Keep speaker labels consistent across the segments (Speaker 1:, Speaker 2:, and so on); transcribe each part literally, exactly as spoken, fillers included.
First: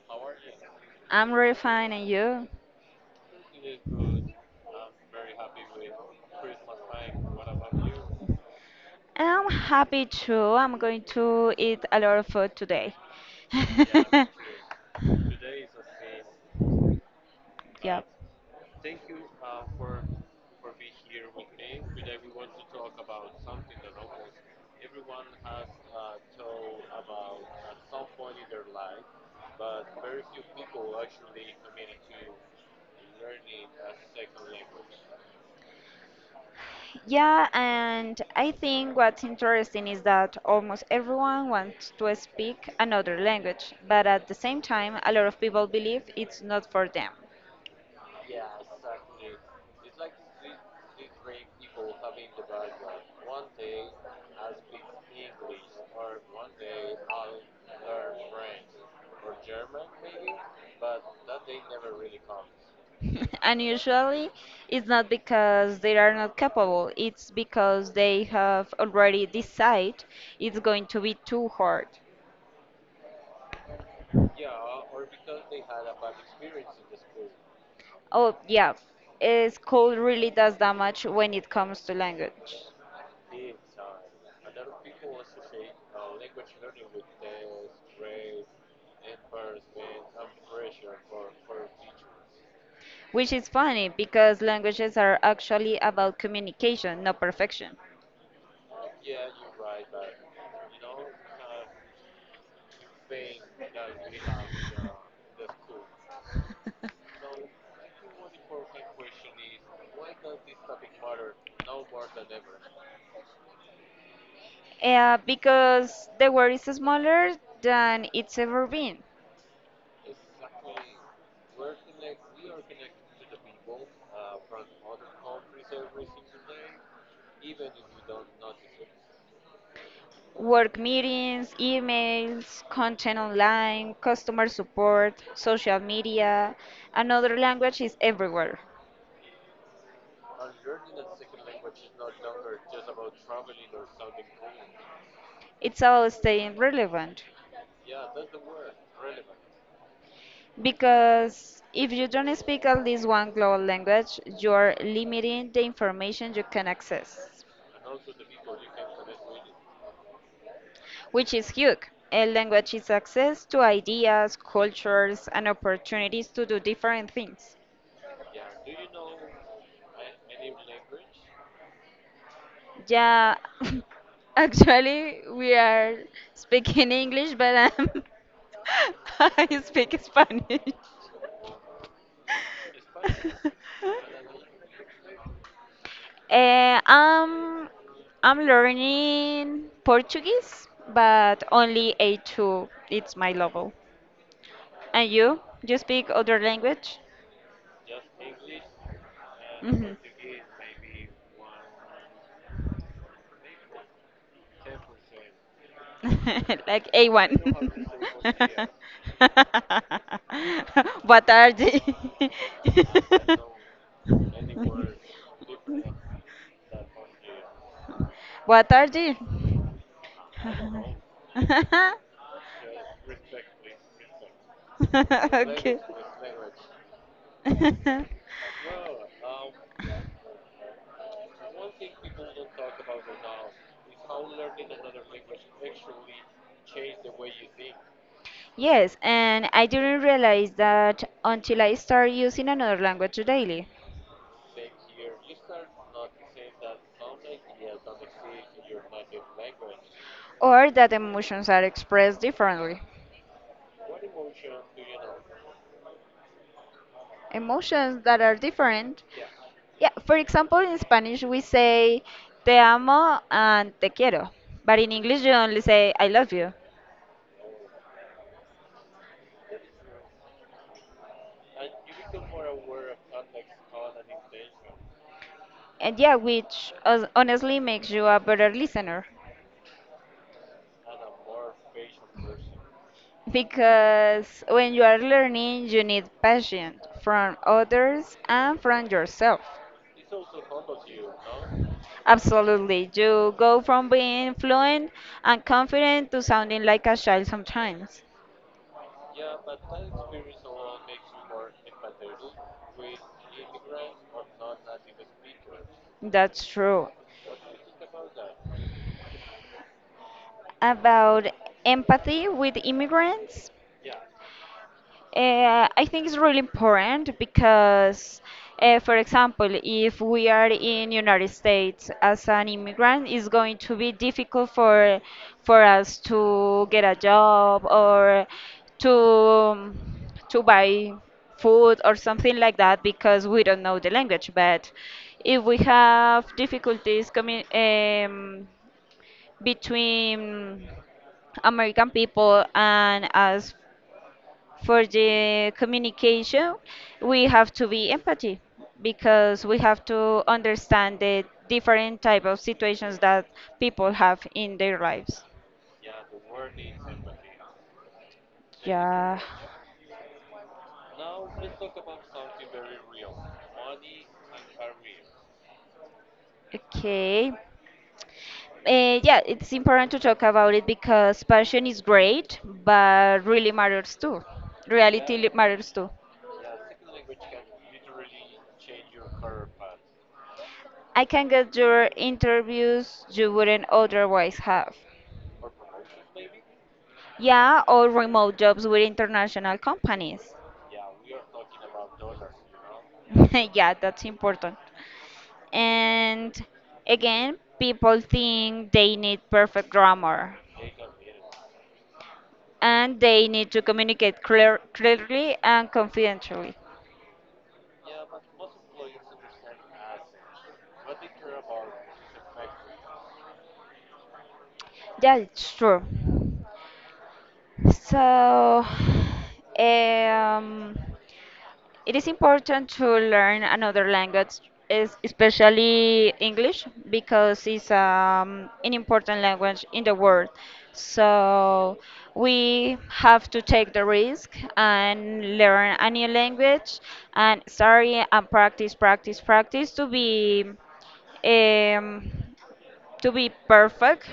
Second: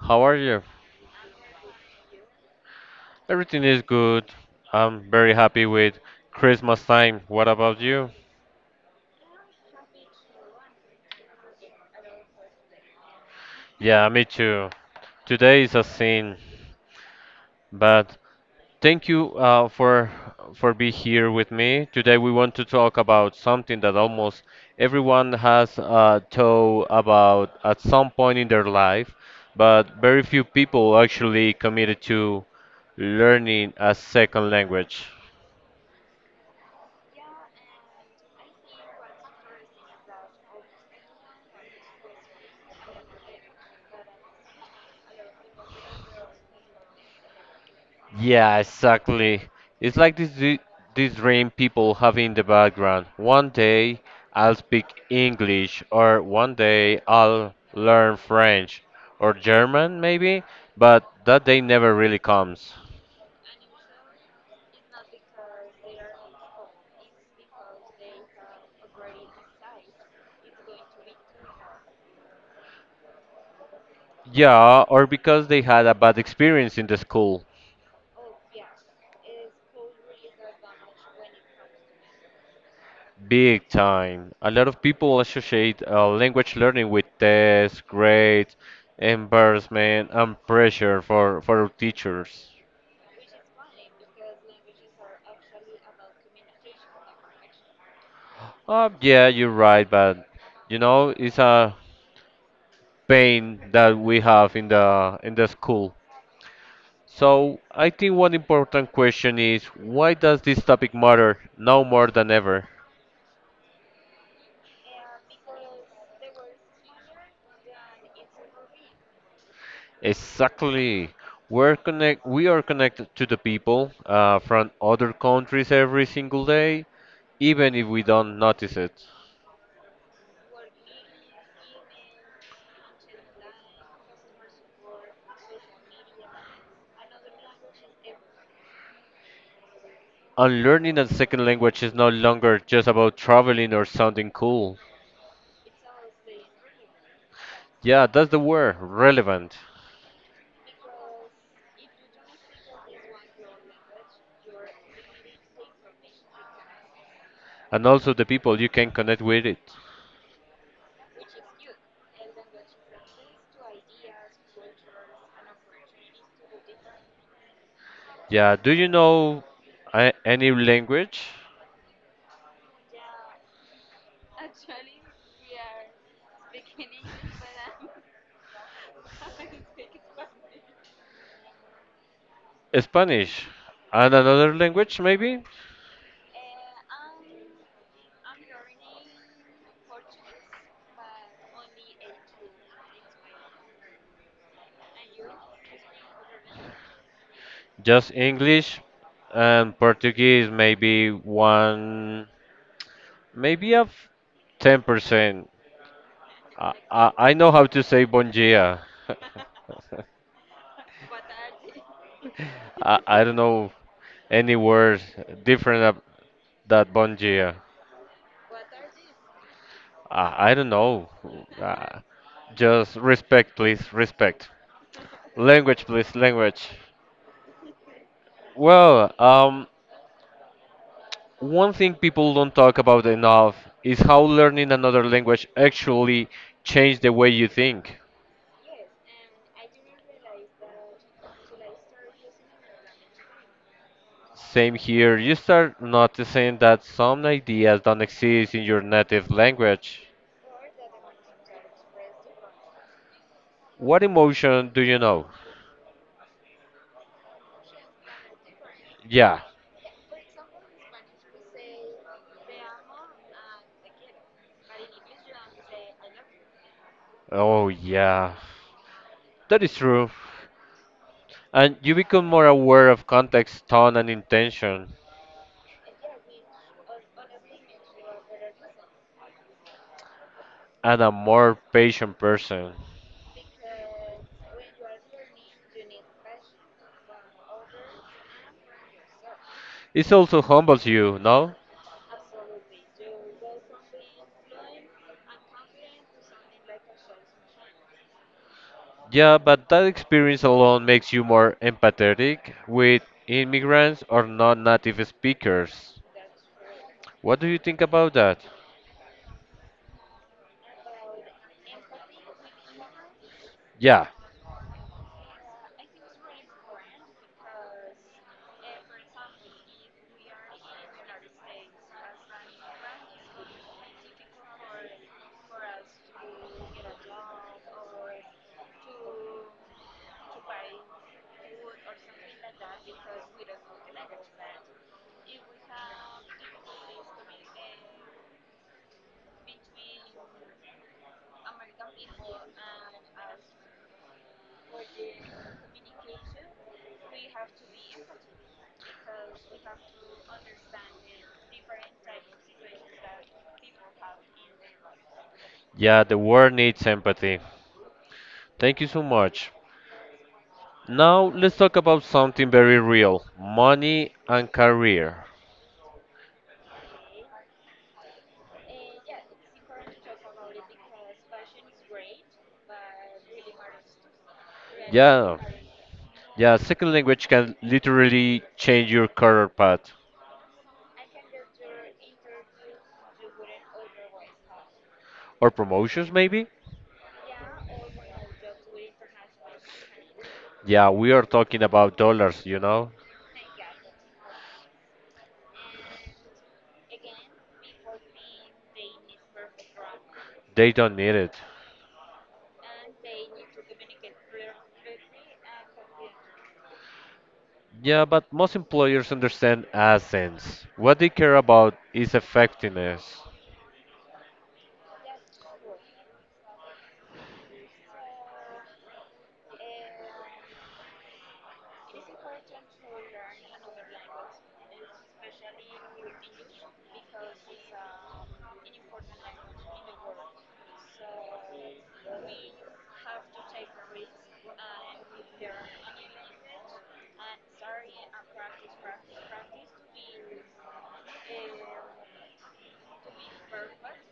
Speaker 1: How are you?
Speaker 2: I'm really fine, and you?
Speaker 1: Everything is good. I'm very happy with Christmas time. What about you?
Speaker 2: I'm happy too. I'm going to eat a lot of food today.
Speaker 1: Yeah, me too. Today is a sin,
Speaker 2: Yep.
Speaker 1: but thank you uh, for for being here with me. Today we want to talk about something that almost everyone has uh, thought about at some point in their life, but very few people actually committed to learning a second language.
Speaker 2: Yeah, and I think what's interesting is that almost everyone wants to speak another language, but at the same time, a lot of people believe it's not for them.
Speaker 1: Yeah, exactly. It's like this dr- this dream people have in the background. One day I'll speak English, or one day I'll learn French or German, maybe, but that day never really comes.
Speaker 2: And usually, it's not because they are not capable, it's because they have already decided it's going to be too hard.
Speaker 1: Yeah, or because they had a bad experience in the school.
Speaker 2: Oh, yeah. Uh, School really does damage when it comes to language.
Speaker 1: Big time. A lot of people associate uh, language learning with tests, grades, embarrassment, and pressure for, for teachers.
Speaker 2: Which is funny because languages are actually about communication, not perfection.
Speaker 1: Um, yeah, you're right, but you know, it's a pain that we have in the in the school. So I think one important question is why does this topic matter now more than ever?
Speaker 2: Uh, because the world is smaller than it's ever been.
Speaker 1: Exactly. We're connect we are connected to the people uh, from other countries every single day, even if we don't notice it.
Speaker 2: Work meetings, emails, content online, customer support, social media, another language is everywhere.
Speaker 1: And learning a second language is no longer just about traveling or sounding cool.
Speaker 2: It's about staying relevant.
Speaker 1: Yeah, that's the word, relevant.
Speaker 2: Because if you don't speak at least one global language, you're limiting the information you can access,
Speaker 1: And also the people you can connect with it.
Speaker 2: which is huge. A language is access to ideas, cultures, and opportunities to do different things.
Speaker 1: Yeah, do you know a- any language?
Speaker 2: Yeah, actually, we are speaking English, but I'm, I speak Spanish.
Speaker 1: Spanish and another language maybe?
Speaker 2: Uh, I'm I'm learning Portuguese, but only A two. It's my level. And you? You speak other language?
Speaker 1: Just English and
Speaker 2: Hmm.
Speaker 1: Portuguese maybe one maybe a f- ten percent. I,
Speaker 2: Like
Speaker 1: I, I
Speaker 2: A one.
Speaker 1: know how to say bom dia.
Speaker 2: Boa tarde.
Speaker 1: I, I don't know any word different of that bon dia.
Speaker 2: Boa tarde.
Speaker 1: I, I don't know. Uh, just respect, please. Respect. Language, please, language.
Speaker 2: okay.
Speaker 1: Well, um, one thing people don't talk about enough is how learning another language actually changed the way you think.
Speaker 2: Yes, and I didn't realize that until I started using another language daily,
Speaker 1: Same here, you start noticing that some ideas don't exist in your native language.
Speaker 2: or that emotions are expressed differently.
Speaker 1: What emotion do you know?
Speaker 2: Emotions that are different.
Speaker 1: Yeah.
Speaker 2: Yeah, for example, in Spanish we say te amo and te quiero, but in English you only say I love you.
Speaker 1: Oh, yeah. That is true. And you become more aware of context, tone, and intention,
Speaker 2: And yeah, which hos- honestly makes you a better listener.
Speaker 1: and a more patient person.
Speaker 2: Because when you are learning, you need passion from others and from yourself.
Speaker 1: It also humbles you, no?
Speaker 2: Absolutely. You go from being fluent and confident to sounding like a child sometimes.
Speaker 1: Yeah, but that experience alone makes you more empathetic with immigrants or non-native speakers.
Speaker 2: That's true.
Speaker 1: What do you think about that?
Speaker 2: About empathy with immigrants.
Speaker 1: Yeah,
Speaker 2: Uh, I think it's really important because, uh, for example, if we are in United States as an immigrant, it's going to be difficult for for us to get a job or to to buy food or something like that because we don't know the language. But if we have difficulties coming um, between American people and us for the communication, we have to be empathy because we have to understand the different type of situations that people have in their lives.
Speaker 1: yeah, the world needs empathy. Thank you so
Speaker 2: Yeah.
Speaker 1: much. Now let's talk about something very real, money and career.
Speaker 2: Okay. Uh, yeah, it's important to talk about it because passion is great, but really matters too. Reality li-
Speaker 1: Yeah,
Speaker 2: matters too.
Speaker 1: yeah, second language can literally change your career path
Speaker 2: I can get your interviews you wouldn't otherwise have.
Speaker 1: or promotions maybe.
Speaker 2: Yeah, or remote jobs with international companies.
Speaker 1: Yeah, we are talking about dollars, you know.
Speaker 2: Yeah, that's important. And again, people think they need perfect grammar
Speaker 1: They don't need it.
Speaker 2: and they need to communicate clear, clearly and confidently.
Speaker 1: Yeah, but most employers understand accents. What they care about is effectiveness.
Speaker 2: Yeah, it's true. So, um, it is important to learn another language, es- especially English, because it's um, an important language in the world. So we have to take the risk and learn a new language and sorry and practice, practice, practice to be um, to be perfect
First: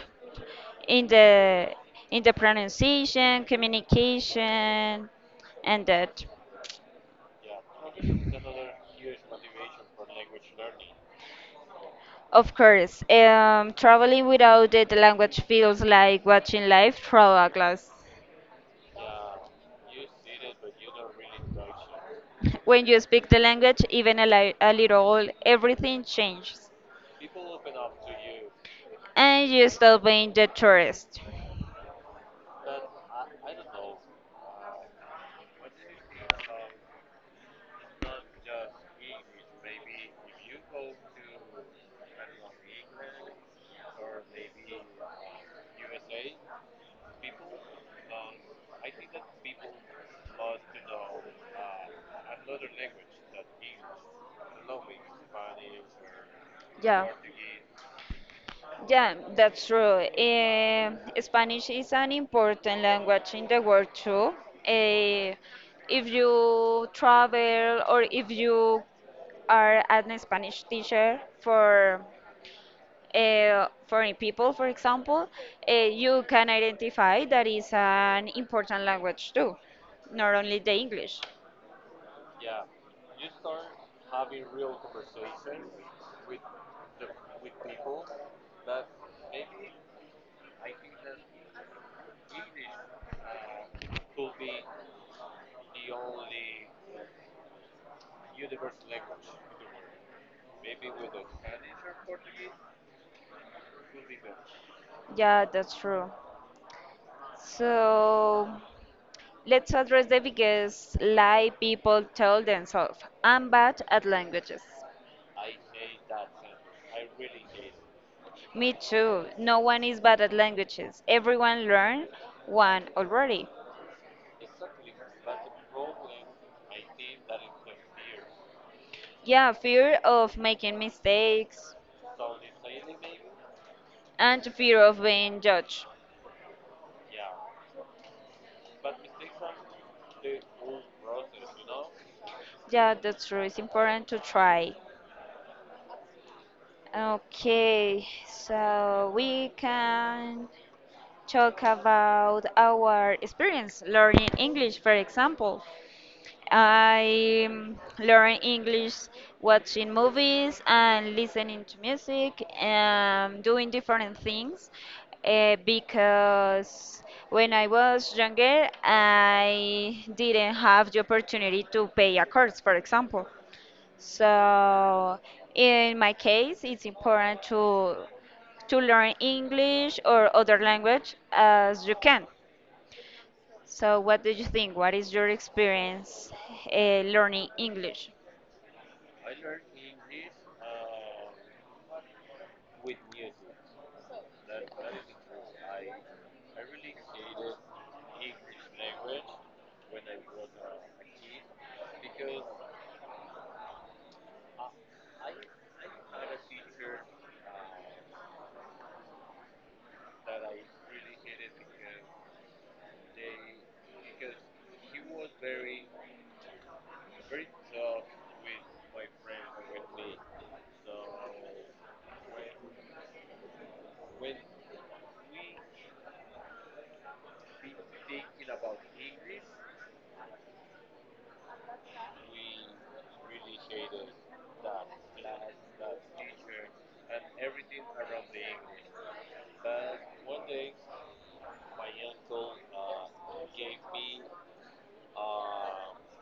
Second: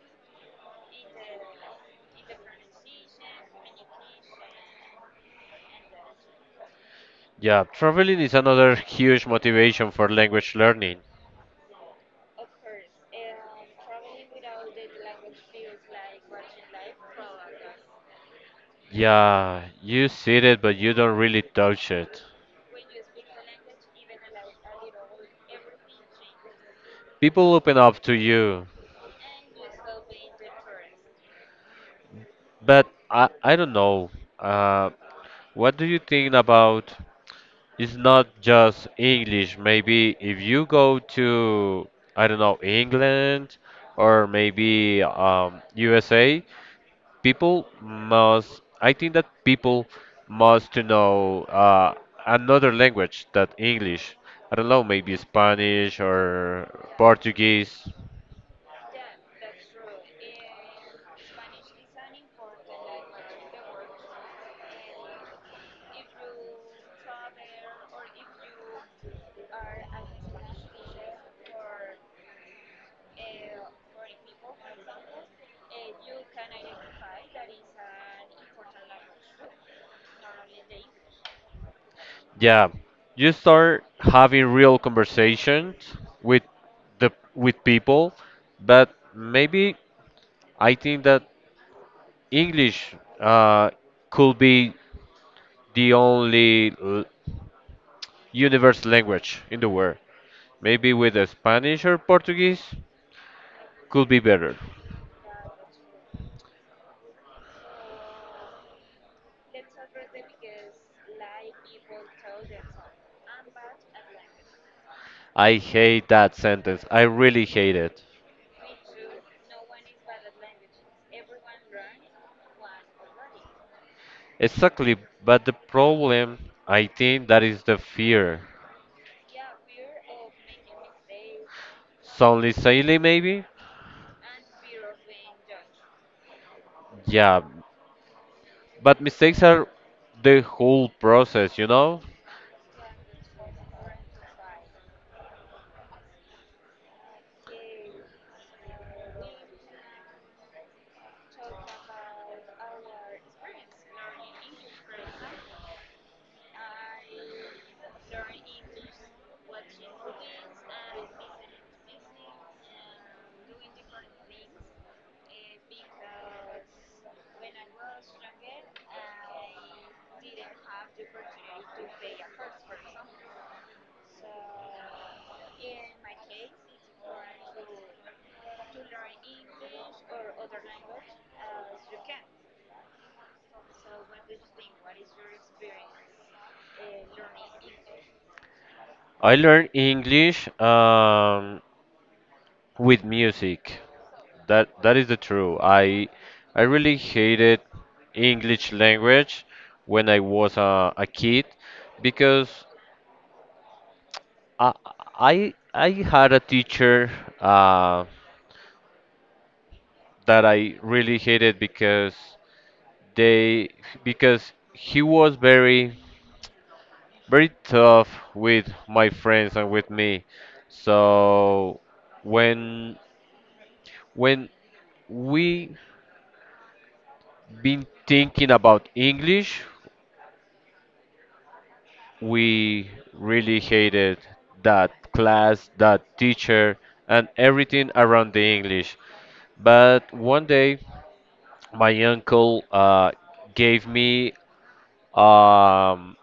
Speaker 2: in the in the pronunciation, communication, and that.
Speaker 1: Yeah, traveling is another huge motivation for language learning.
Speaker 2: Of course, um, traveling without the the language feels like watching life through a glass.
Speaker 1: Yeah, you see it, but you don't really touch it.
Speaker 2: When you speak the language, even a, li- a little, everything changes.
Speaker 1: People open up to you,
Speaker 2: And you stop being the tourist.
Speaker 1: but I, I don't know. Uh, what do you think about? It's not just English. Maybe if you go to, I don't know, England or maybe um, U S A, people must I think that people must to know uh, another language than English. I don't know, maybe Spanish or
Speaker 2: Yeah.
Speaker 1: Portuguese.
Speaker 2: Yeah, that's true. Eh, Spanish is an important language in the world too. Eh, if you travel or if you are an Spanish teacher for uh, foreign people, for example, uh, you can identify that is an important language too, not only the English.
Speaker 1: Yeah, you start having real conversations with the with people, but maybe I think that English uh, could be the only l- universal language in the world. Maybe with a Spanish or Portuguese could be better.
Speaker 2: Yeah, that's true. So let's address the biggest lie people tell themselves. I'm bad at languages.
Speaker 1: I hate that sentence. I really hate it.
Speaker 2: Me too. No one is bad at languages. Everyone learned one already.
Speaker 1: Exactly, but the problem, I think that is the fear.
Speaker 2: Yeah, fear of making mistakes
Speaker 1: Soundly silly, maybe?
Speaker 2: and fear of being judged.
Speaker 1: Yeah, but mistakes are the whole process, you know?
Speaker 2: Yeah, that's true. It's important to try. Okay, so we can talk about our experience learning English, for example. I um, learn English watching movies and listening to music and doing different things uh, because when I was younger, I didn't have the opportunity to pay a course, for example. So in my case, it's important to to learn English or other language as you can. So what do you think? What is your experience uh, learning English?
Speaker 1: I learned English um, with music. That that is the true. I I really hated English language when I was a, a kid because I I I had a teacher uh, that I really hated because they because he was very very tough with my friends and with me. So when when we been thinking about English, we really hated that class, that teacher, and everything around the English. But one day my uncle uh, gave me, um,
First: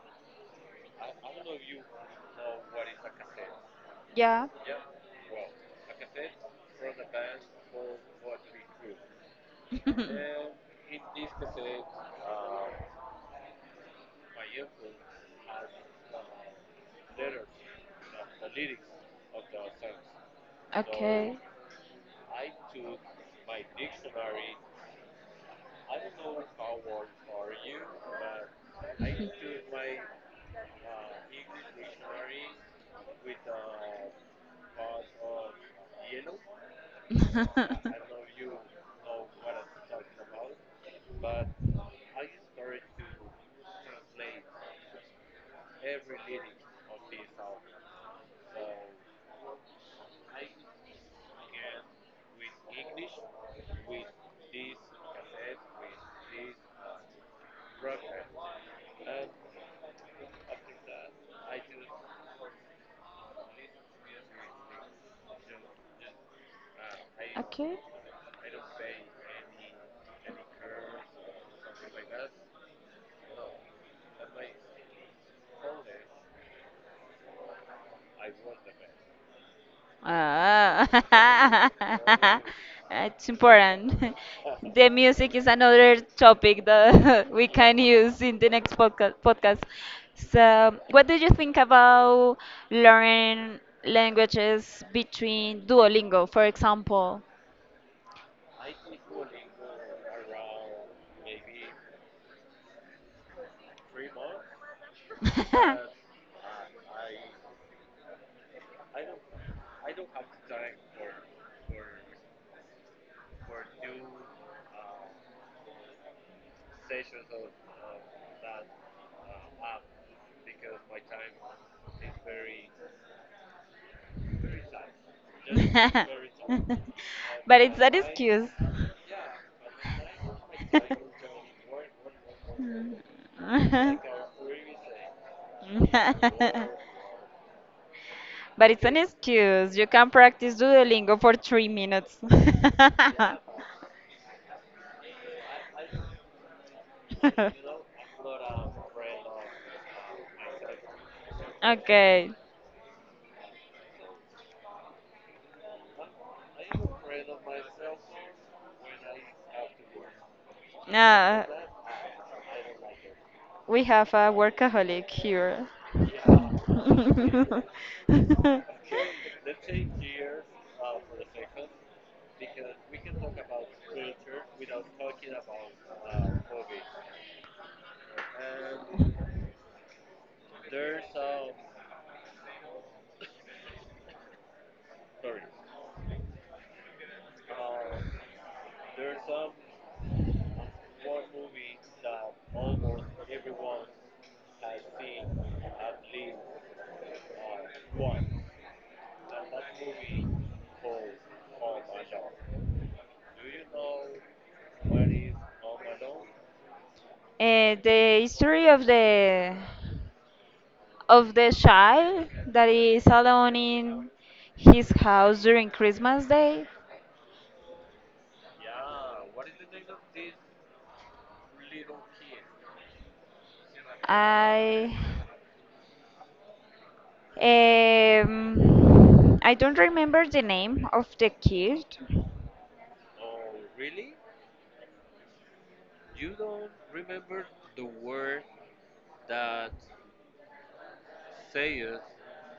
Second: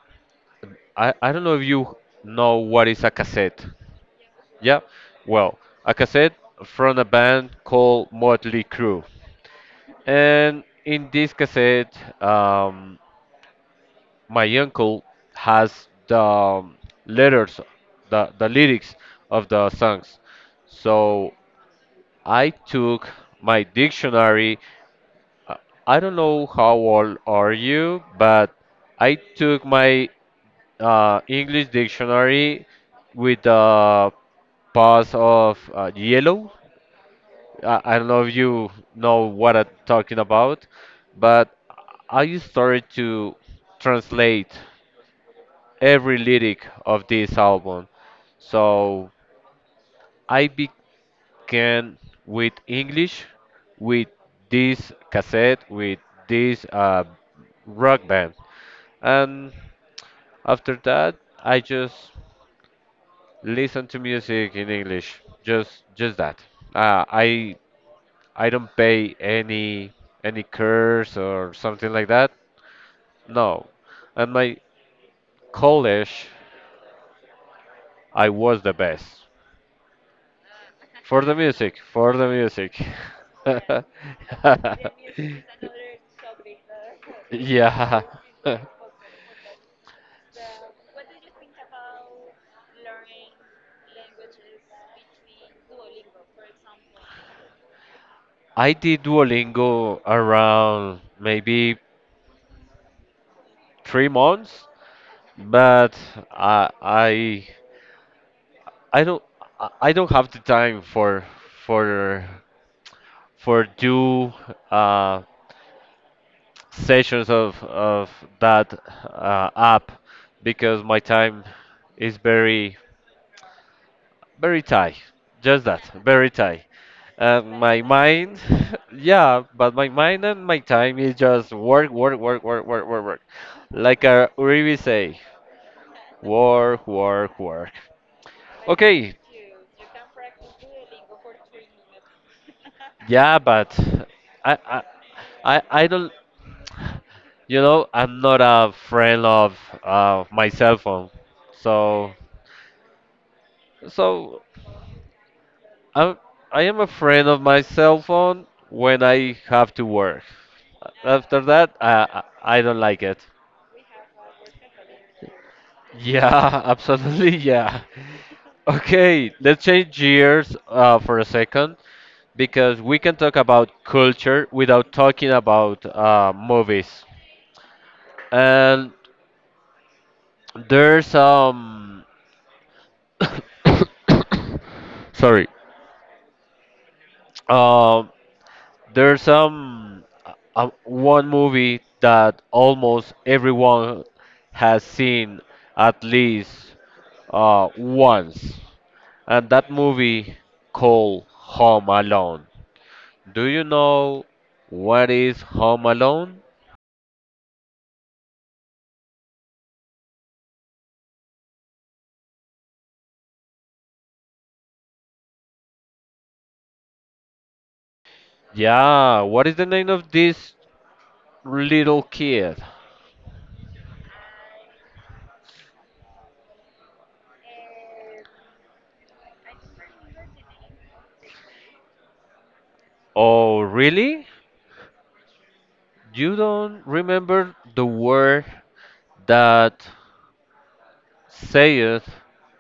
Speaker 1: I, I don't know if you know what is a cassette.
Speaker 2: Yeah.
Speaker 1: Yeah well, a cassette from a band called Motley Crew, and in this cassette, um, my uncle has the, um, letters, the, the lyrics of the songs. So
Speaker 2: Okay.
Speaker 1: I took my dictionary, I don't know how old are you, but I took my uh, English dictionary with the path of uh, yellow. I, I don't know if you know what I'm talking about, but I started to translate every lyric of this album. So I began with English, with this cassette, with this uh, rock band. And after that, I just listen to music in English. Just just that. Uh, I
Speaker 2: Okay.
Speaker 1: I don't pay any any curse or something like that. No. At my college, I was the best
Speaker 2: Ah,
Speaker 1: for the music. For the music.
Speaker 2: it's important. The music is another topic that we can
Speaker 1: yeah.
Speaker 2: use in the next podca- podcast. So, what do you think about learning languages between Duolingo, for example?
Speaker 1: I did Duolingo around maybe three months, but I I I don't I I don't have the time for for for do uh, sessions of of that uh, app because my time is very very tight. Just that, very tight. And
Speaker 2: But it's
Speaker 1: my
Speaker 2: an
Speaker 1: mind,
Speaker 2: excuse.
Speaker 1: yeah, but my mind and my time is just work, work, work, work, work, work, work. Like a Uribe say, work, work, work.
Speaker 2: But it's an
Speaker 1: Okay,
Speaker 2: excuse. You can practice Duolingo for three minutes.
Speaker 1: yeah, but I, I, I, I don't. You know, I'm not a friend of uh, my cell phone. So,
Speaker 2: Okay.
Speaker 1: so I'm, I am a friend of my cell phone when I have to work. After
Speaker 2: Now
Speaker 1: that, I, I I don't like it.
Speaker 2: we have a workaholic here.
Speaker 1: Yeah, absolutely, yeah. Okay, let's change gears uh, for a second because we can talk about culture without talking about uh, movies. And There's um sorry. Um there's um uh, one movie that almost everyone has seen at least uh once. And that movie called Home Alone. Do you know what is Home Alone?
Speaker 2: Eh, the history of the of the child that is alone in his house during Christmas Day.
Speaker 1: Yeah, what is the name of this little kid?
Speaker 2: I Um, I don't remember the name of the kid.
Speaker 1: Oh, really? You don't remember the word that say it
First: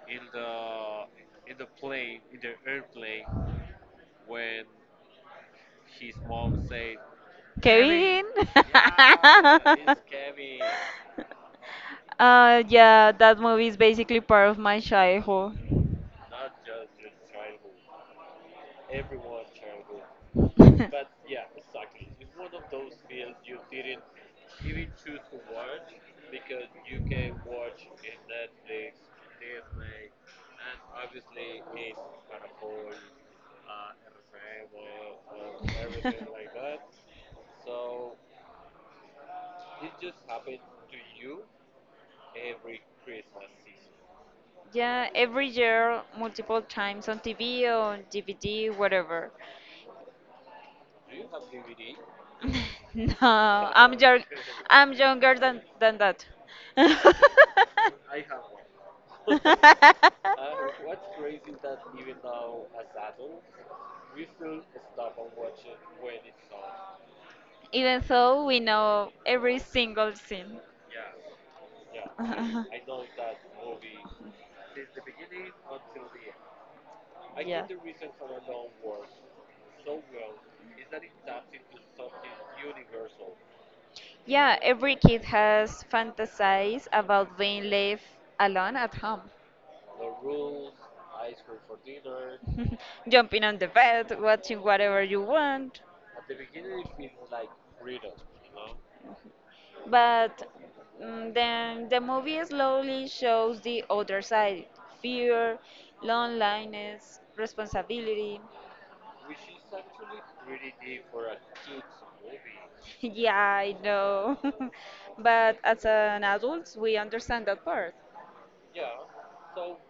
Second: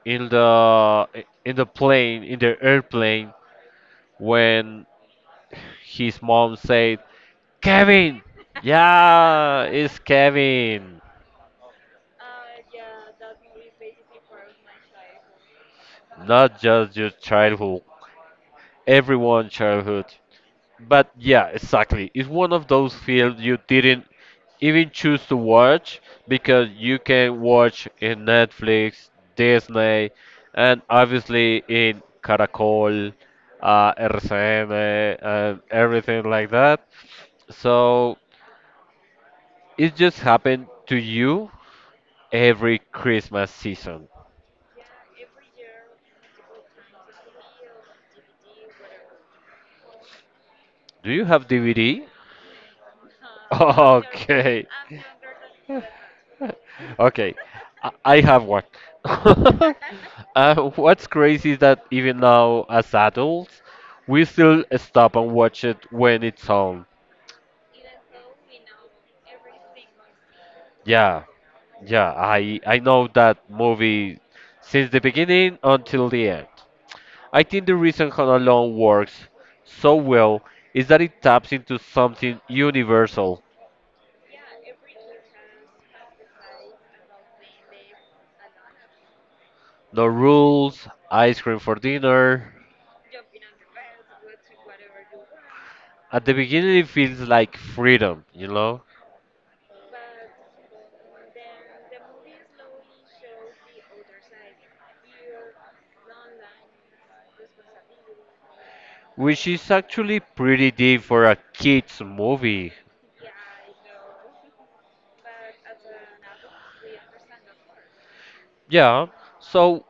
Speaker 1: in the in the plane, in the airplane, when his mom said Kevin?
Speaker 2: Kevin?
Speaker 1: Yeah, it's Kevin.
Speaker 2: Uh, yeah, that movie is basically part of my childhood.
Speaker 1: Not just your childhood, everyone childhood. But yeah, exactly. It's one of those films you didn't even choose to watch because you can watch in Netflix, Disney, and obviously in Caracol, uh, R C N, and everything like that. So it just happened to you every Christmas season.
Speaker 2: Yeah, every year, multiple times on T V, on D V D, whatever.
Speaker 1: Do you have D V D?
Speaker 2: No, I'm young,
Speaker 1: Okay.
Speaker 2: I'm younger than than that.
Speaker 1: Okay, I I have one. uh, what's crazy is that even now, as adults, we still stop and watch it when it's on.
Speaker 2: Even though we know every single scene.
Speaker 1: Yeah, yeah, I I know that movie since the beginning until the end. I
Speaker 2: Yeah.
Speaker 1: think the reason Home Alone works so well is that it taps into something universal.
Speaker 2: Yeah, every kid has fantasized about being left alone at home,
Speaker 1: No rules, ice cream for dinner.
Speaker 2: jumping on the bed, watching whatever you want.
Speaker 1: At the beginning, it feels like freedom, you know,
Speaker 2: But mm, then the movie slowly shows the other side: fear, loneliness, responsibility.
Speaker 1: which is actually pretty deep for a kids movie.
Speaker 2: Yeah, I know. But as an adult, we understand that part.
Speaker 1: Yeah. So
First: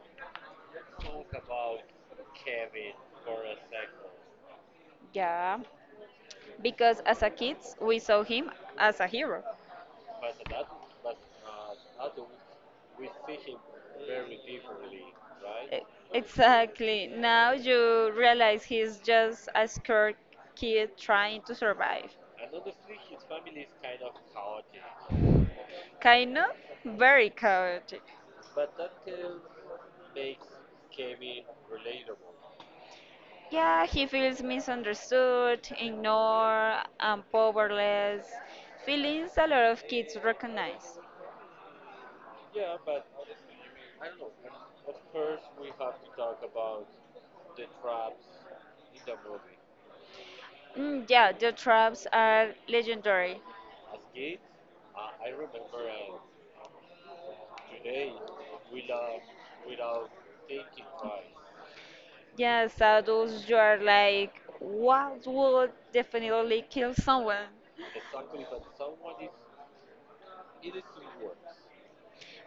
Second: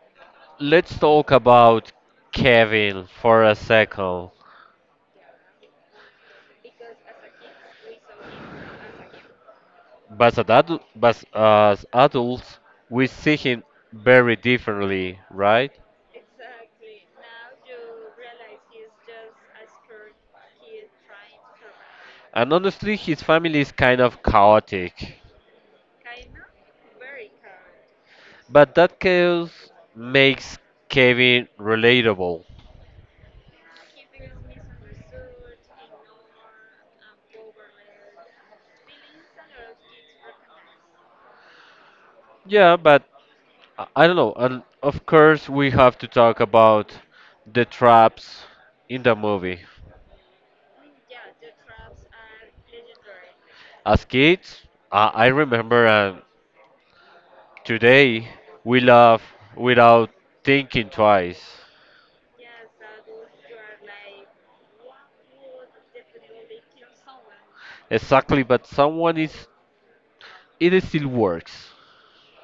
Speaker 1: let's talk about Kevin for a second.
Speaker 2: Yeah, because as a kids, we saw him as a hero.
Speaker 1: But as, adu- but as adults, we see him very differently, right?
Speaker 2: E- Exactly. Now you realize he's just a scared kid trying to survive.
Speaker 1: And honestly, his family is kind of chaotic.
Speaker 2: Kind of very chaotic.
Speaker 1: But that chaos makes Kevin relatable.
Speaker 2: Yeah, he feels misunderstood, ignored, and powerless. Feelings a lot of kids recognize.
Speaker 1: Yeah, but I I don't know. And of course, we have to talk about the traps in the movie.
Speaker 2: Mm, yeah, the traps are legendary.
Speaker 1: As kids, I I remember, and today we laugh without thinking twice.
Speaker 2: Yes, adults, you are like, what would definitely kill someone?
Speaker 1: Exactly, but someone is. It is still works.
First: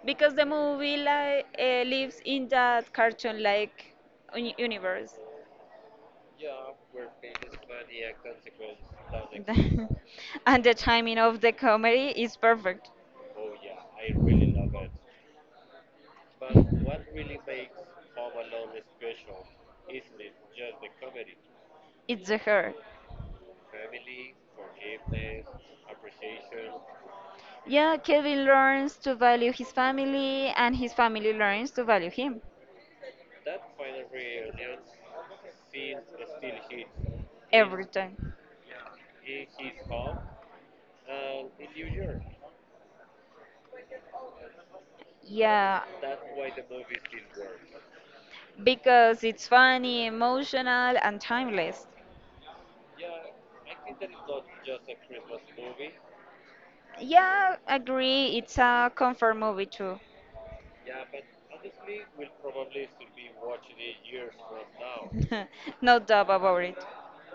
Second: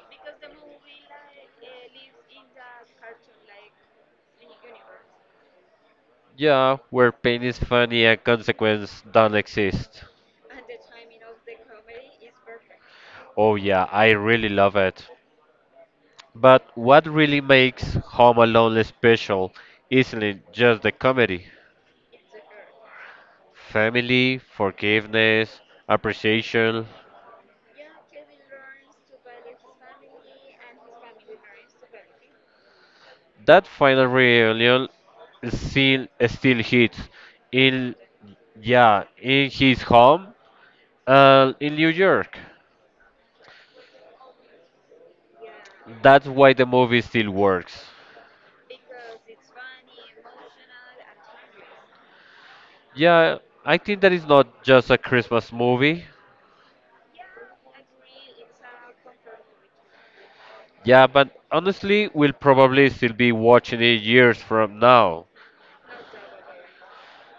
Speaker 2: Because the movie like uh, lives in that cartoon like uni- universe.
Speaker 1: Yeah, where pain is funny and consequence don't exist.
Speaker 2: And the timing of the comedy is perfect.
Speaker 1: Oh yeah, I really love it. But what really makes Home Alone special isn't just the comedy?
Speaker 2: It's the her.
Speaker 1: Family, forgiveness, appreciation.
Speaker 2: Yeah, Kevin learns to value his family, and his family learns to value him.
Speaker 1: That final reunion still still hits
Speaker 2: Every
Speaker 1: in,
Speaker 2: time.
Speaker 1: yeah, in his home, uh, in New York.
Speaker 2: Yeah,
Speaker 1: That's why the movie still works.
Speaker 2: because it's funny, emotional, and timeless.
Speaker 1: Yeah, I think that is not just a Christmas movie.
Speaker 2: Yeah, agree. It's a comfort movie too.
Speaker 1: Yeah, but honestly, we'll probably still be watching it years from now.
Speaker 2: No doubt about it.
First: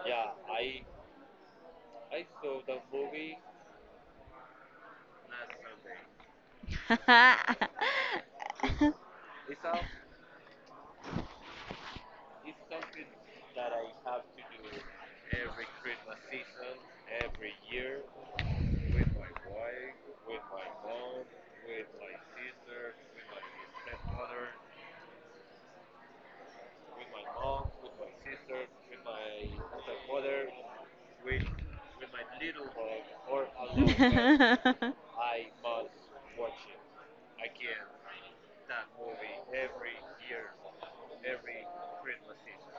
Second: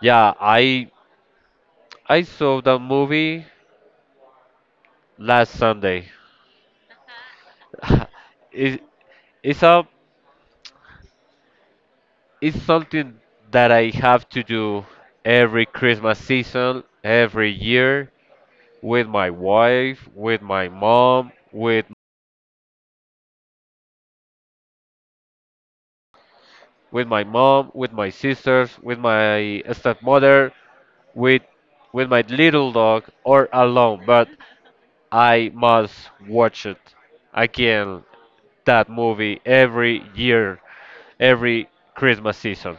Speaker 1: Yeah, I I saw the movie last Sunday. It, it's a, it's something that I have to do every Christmas season, every year with my wife, with my mom, with with my mom, with my sisters, with my stepmother, with with my little dog or alone, but I must watch it again that movie every year, every Christmas season.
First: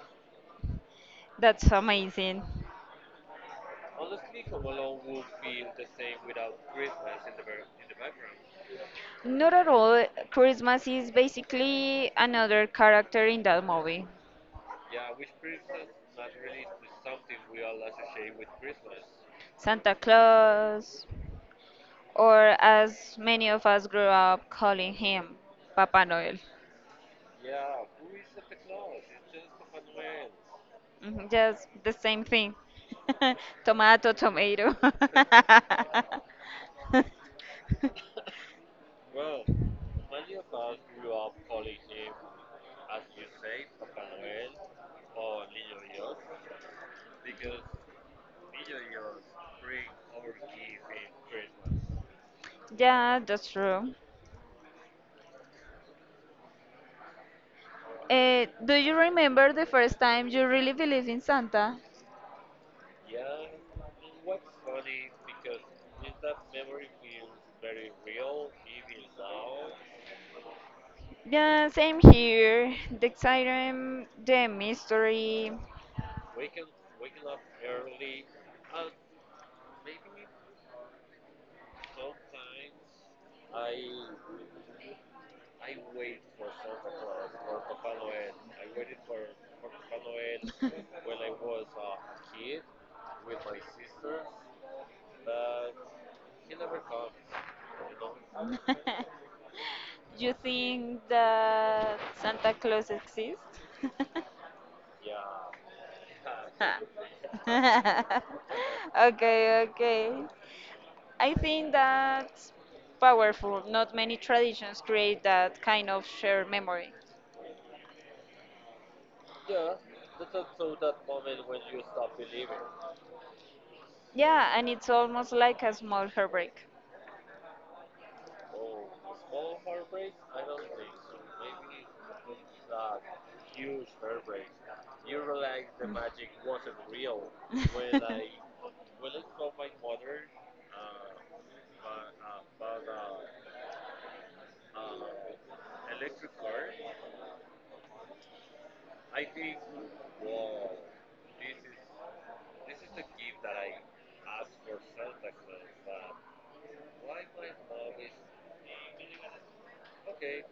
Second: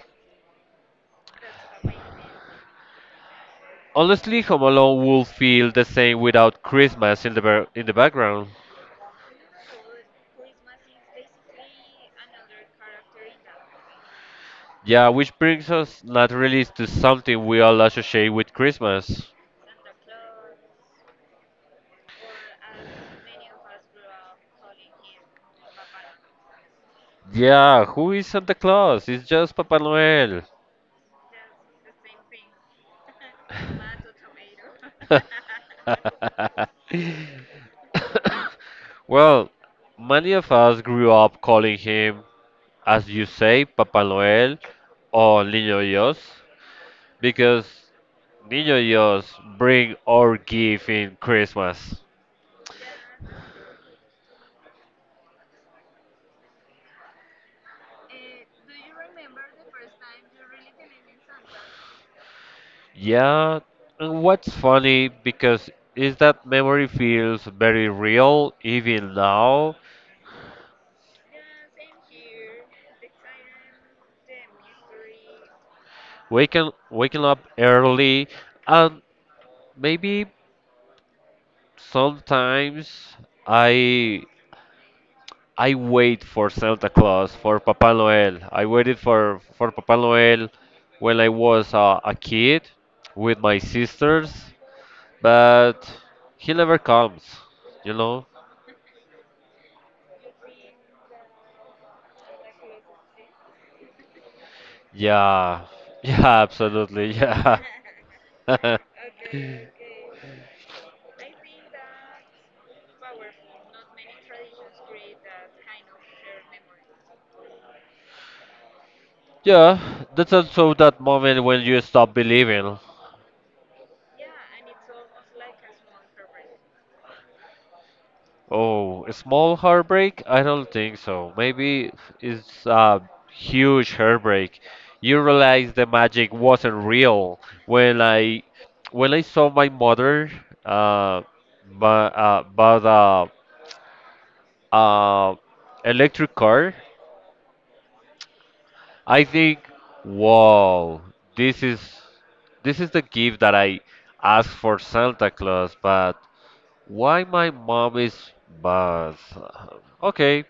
Speaker 2: That's amazing.
Speaker 1: Honestly, Home Alone will feel the same without Christmas in the bar- in the background.
Speaker 2: Not at all. Christmas is basically another character in that movie.
Speaker 1: Yeah, which brings us naturally to something we all associate with Christmas.
Speaker 2: Santa Claus, or as many of us grew up calling him, Papa Noel.
Speaker 1: Yeah, who is Santa Claus? It's just Papa Noel.
Speaker 2: Mhm. Just the same thing. Tomato, tomato.
Speaker 1: Well, many of us grew up calling him, as you say, Papa Noel or Niño Dios, because Niño Dios bring our gift in Christmas.
Speaker 2: Yeah, that's true. Uh, do you remember the first time you really believed in Santa?
Speaker 1: Yeah, and what's funny because is that memory feels very real even now.
Speaker 2: Yeah, same here. The excitement, the mystery.
Speaker 1: Waking waking up early, and maybe sometimes I I wait for Santa Claus, for Papa Noel. I waited for for Papa Noel when I was uh, a kid with my sisters, but he never comes, you know.
Speaker 2: You think that Santa Claus exists?
Speaker 1: Yeah, yeah, absolutely, yeah.
Speaker 2: Okay, okay. I think that's powerful. Not many traditions create that kind of shared memory.
Speaker 1: Yeah, that's also that moment when you stop believing.
Speaker 2: Yeah, and it's almost like a small heartbreak.
Speaker 1: Oh, a small heartbreak? I don't think so. Maybe it's a huge heartbreak. You realize the magic wasn't real when I when I saw my mother, uh but uh, bought a uh electric car, I think. Wow, this is, this is the gift that I asked for Santa Claus, but why my mom is bad? Okay,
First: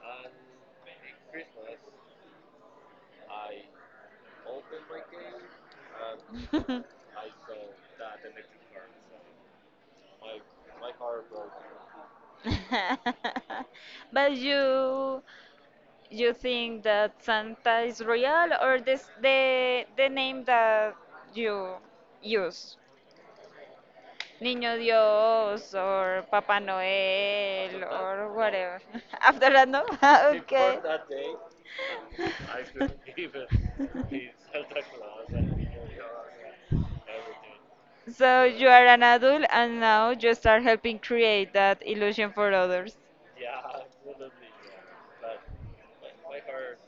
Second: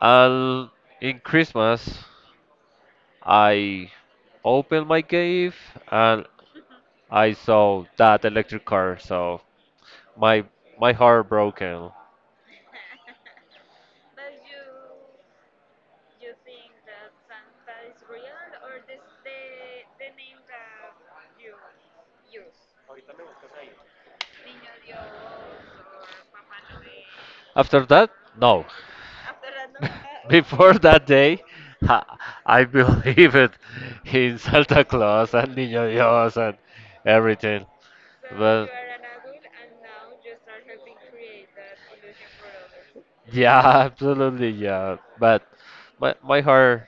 Speaker 1: I'll in Christmas I opened my gift, and I saw that electric car. So my my heart broken.
Speaker 2: but you You think that Santa is real, or this the the name that you use? Niño Dios or Papa Noel
Speaker 1: After that,
Speaker 2: or
Speaker 1: no.
Speaker 2: whatever. After that, no?
Speaker 1: Before
Speaker 2: Okay.
Speaker 1: that day, ha- I believed in Santa Claus and Niño Dios and everything.
Speaker 2: So you
Speaker 1: But
Speaker 2: are an adult and now you start helping create that illusion for others.
Speaker 1: yeah, absolutely, yeah. But my my heart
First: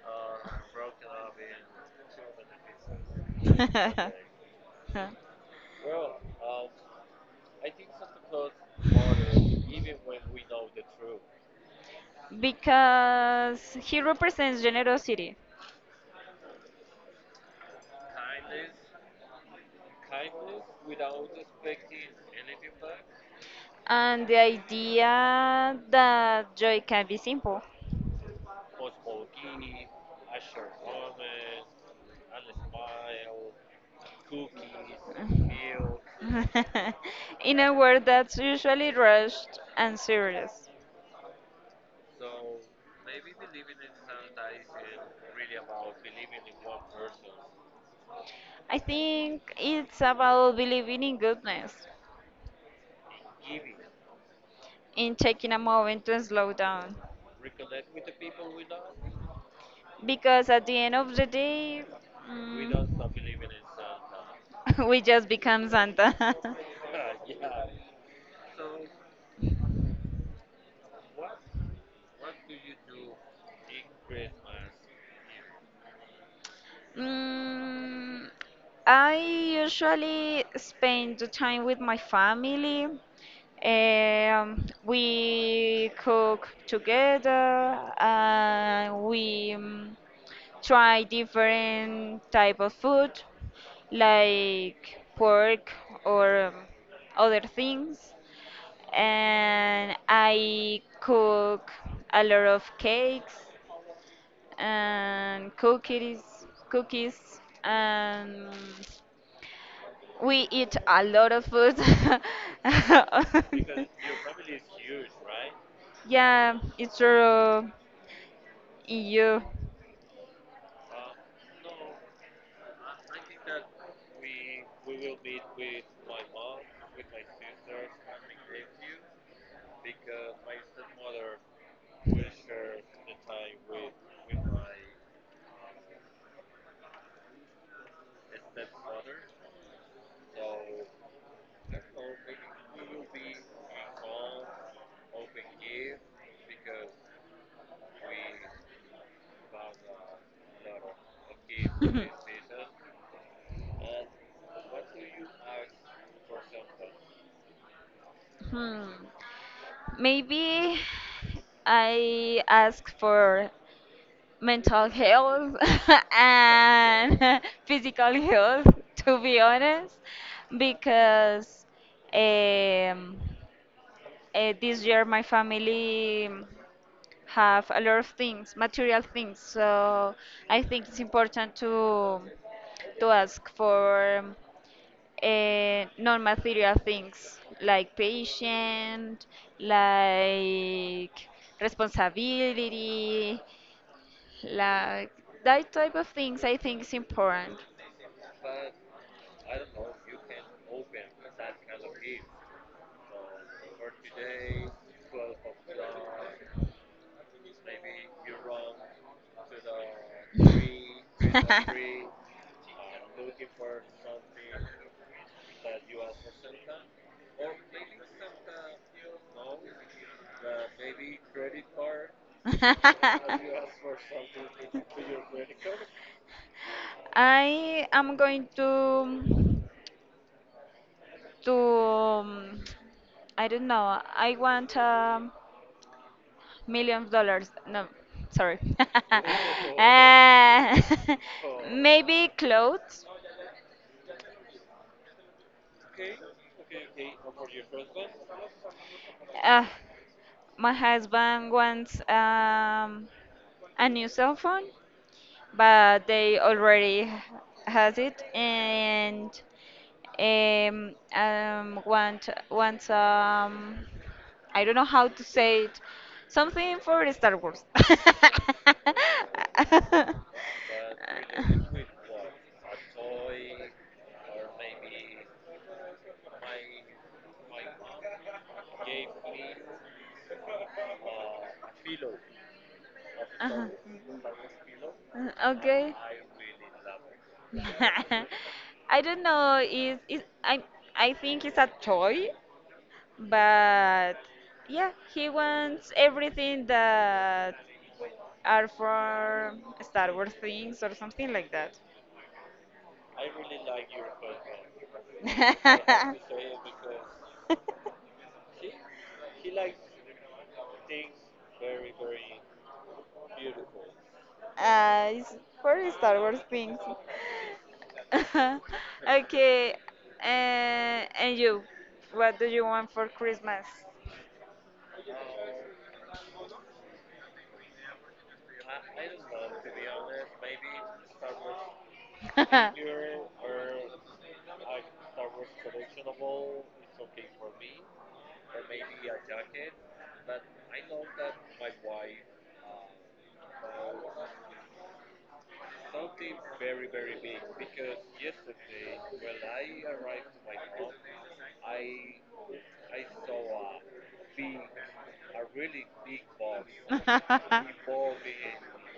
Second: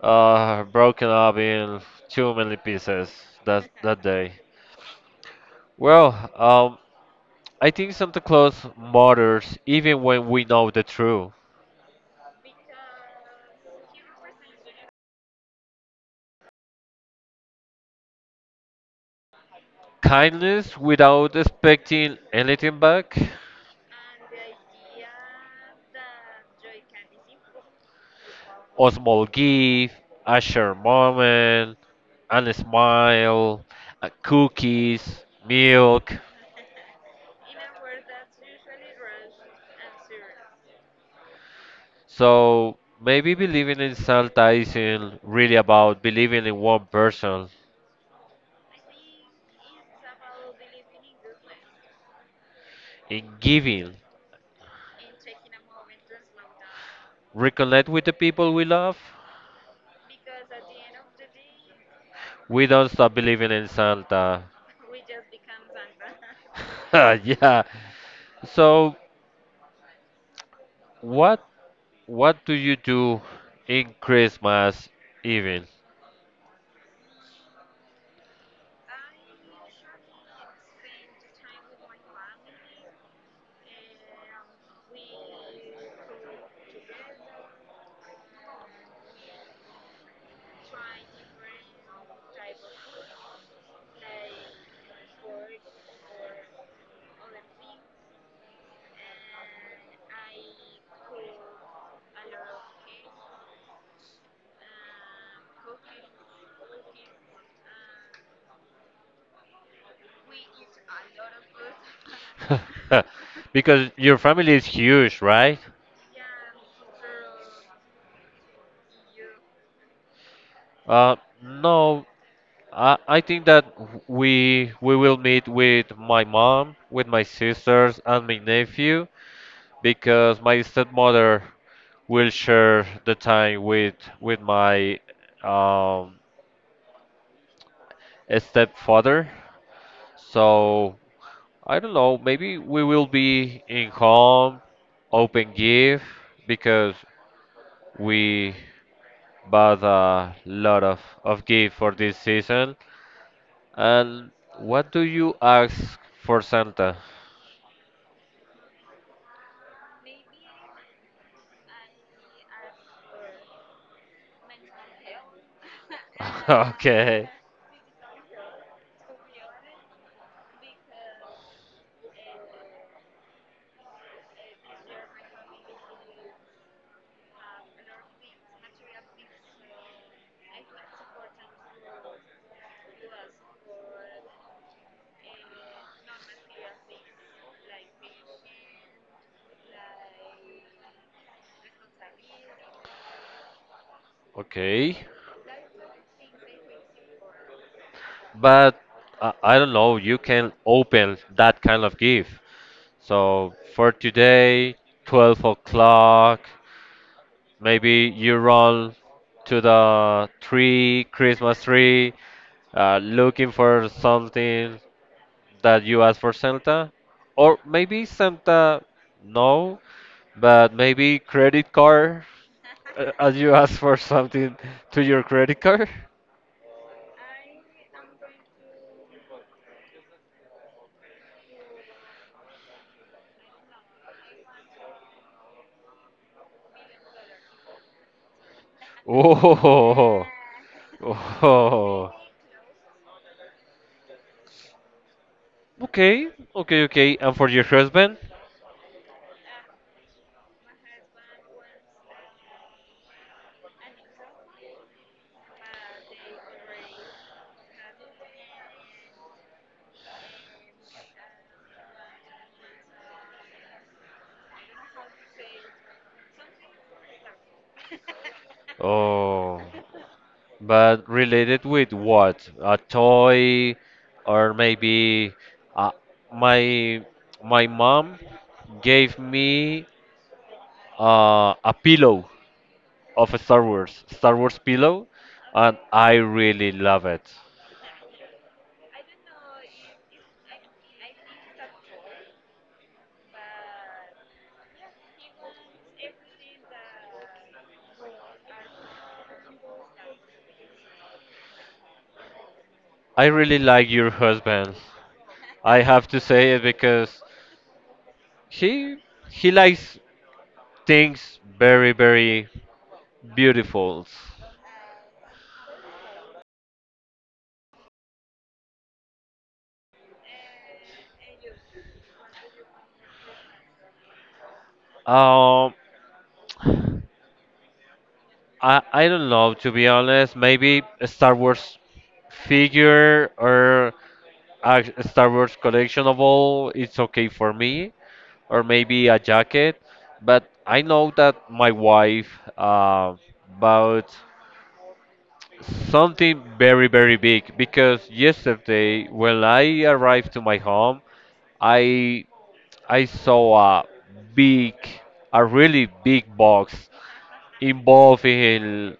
Speaker 1: uh broken up in too many pieces that that day. Well, um, I think Santa Claus matters even when we know the truth.
Speaker 2: Because he represents generosity.
Speaker 1: Kindness without expecting anything back.
Speaker 2: And the idea that joy can be simple.
Speaker 1: A small gift, a shared moment, and a smile, uh, cookies, milk.
Speaker 2: In a world that's usually rushed and serious.
Speaker 1: So maybe believing in Santa isn't really about believing in one person,
Speaker 2: I think it's about believing in goodness,
Speaker 1: in giving.
Speaker 2: in taking a moment to slow down.
Speaker 1: Reconnect with the people we love.
Speaker 2: Because at the end of the day,
Speaker 1: We don't stop believing
Speaker 2: mm,
Speaker 1: in Santa.
Speaker 2: we just become Santa.
Speaker 1: Yeah. So what what do you do in Christmas evening?
Speaker 2: Mm, I usually spend the time with my family. Um, we cook together and we um, try different type of food like pork or um, other things. And I cook a lot of cakes and cookies, cookies, and we eat a lot of food.
Speaker 1: Because your family is huge, right?
Speaker 2: Yeah, it's true. In you.
Speaker 1: Uh, no, I, I think that we we will meet with my mom, with my sisters, and my nephew, because my stepmother will share the time with with my, um, stepfather. So I don't know, maybe we will be in home, open gift because we, but a lot of, of gift for this season. And what do you ask for Santa?
Speaker 2: Hmm. Maybe I ask for mental health
Speaker 1: Okay,
Speaker 2: and physical health, to be honest, because um, uh, this year my family have a lot of things, material things. So I think it's important to to ask for uh, non-material things like patience, like responsibility,
Speaker 1: okay.
Speaker 2: like that type of things I think is important.
Speaker 1: But I, I don't know, you can open that kind of gift. So for today, twelve o'clock, maybe you run to the tree, Christmas tree, uh, looking for something that you ask for Santa, or maybe Santa, no, but maybe credit card, uh, as you ask for something to your credit card.
Speaker 2: I am going to to um, I don't know. I want um, million dollars. No, sorry.
Speaker 1: Oh,
Speaker 2: uh,
Speaker 1: oh,
Speaker 2: maybe clothes.
Speaker 1: okay, okay, okay. And for your husband?
Speaker 2: Uh, My husband wants um, a new cell phone, but they already h- has it, and um, um, want wants um, I don't know how to say it, something for Star Wars.
Speaker 1: Oh, but related with what? A toy, or maybe uh, my my mom gave me uh, a pillow of a Star
Speaker 2: Uh-huh.
Speaker 1: Wars, Star Wars pillow,
Speaker 2: Uh,
Speaker 1: and
Speaker 2: Okay.
Speaker 1: I really love it.
Speaker 2: I don't know. Is is I I think it's a toy, but yeah, he wants everything that are for Star Wars things or something like that.
Speaker 1: I really like your husband. I have to say it because he he likes things very very beautiful.
Speaker 2: Uh, it's for Star Wars things. Okay. Uh, and you, what do you want for Christmas?
Speaker 1: Um, I I don't know, to be honest. Maybe a Star Wars figure or a Star Wars collectionable, it's okay for me, or maybe a jacket. But I know that my wife uh, bought something very, very big because yesterday when I arrived to my home, I I saw a big, a really big box involved in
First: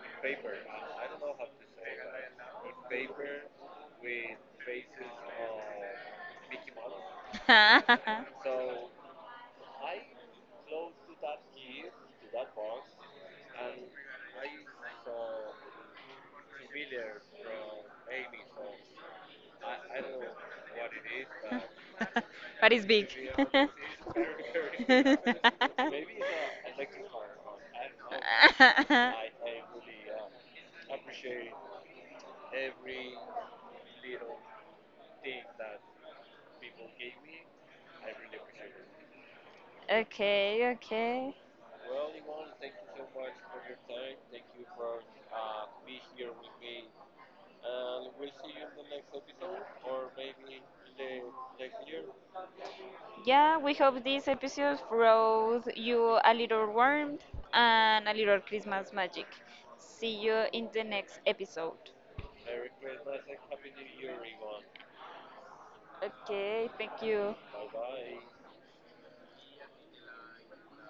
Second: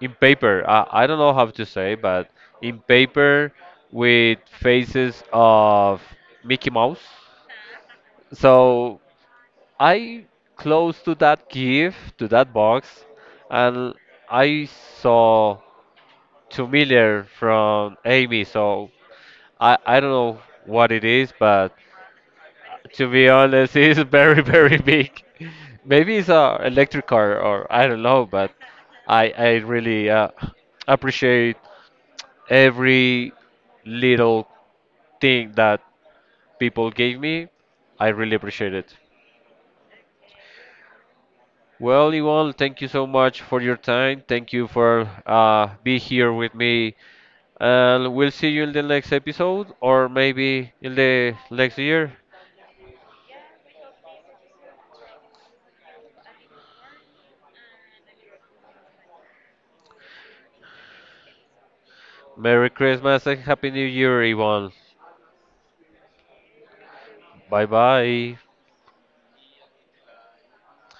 Speaker 1: in paper. I, I don't know how to say, but in paper with faces of Mickey Mouse. So I close to that gift, to that box, and I saw two million from Amy. So I I don't know what it is, but
Speaker 2: But it's
Speaker 1: to
Speaker 2: big.
Speaker 1: be honest, it's very very big. Maybe it's a electric car or I don't know, but I I really uh, appreciate every little thing that people gave me. I really appreciate it.
Speaker 2: Okay, okay.
Speaker 1: Well, Ivan, thank you so much for your time. Thank you for uh, be here with me. And we'll see you in the next episode, or maybe in the next year.
Speaker 2: Yeah, we hope this episode brought you a little warmth and a little Christmas magic. See you in the next episode.
Speaker 1: Merry Christmas and Happy New Year, Ivan.
Speaker 2: Okay, thank you.
Speaker 1: Bye bye.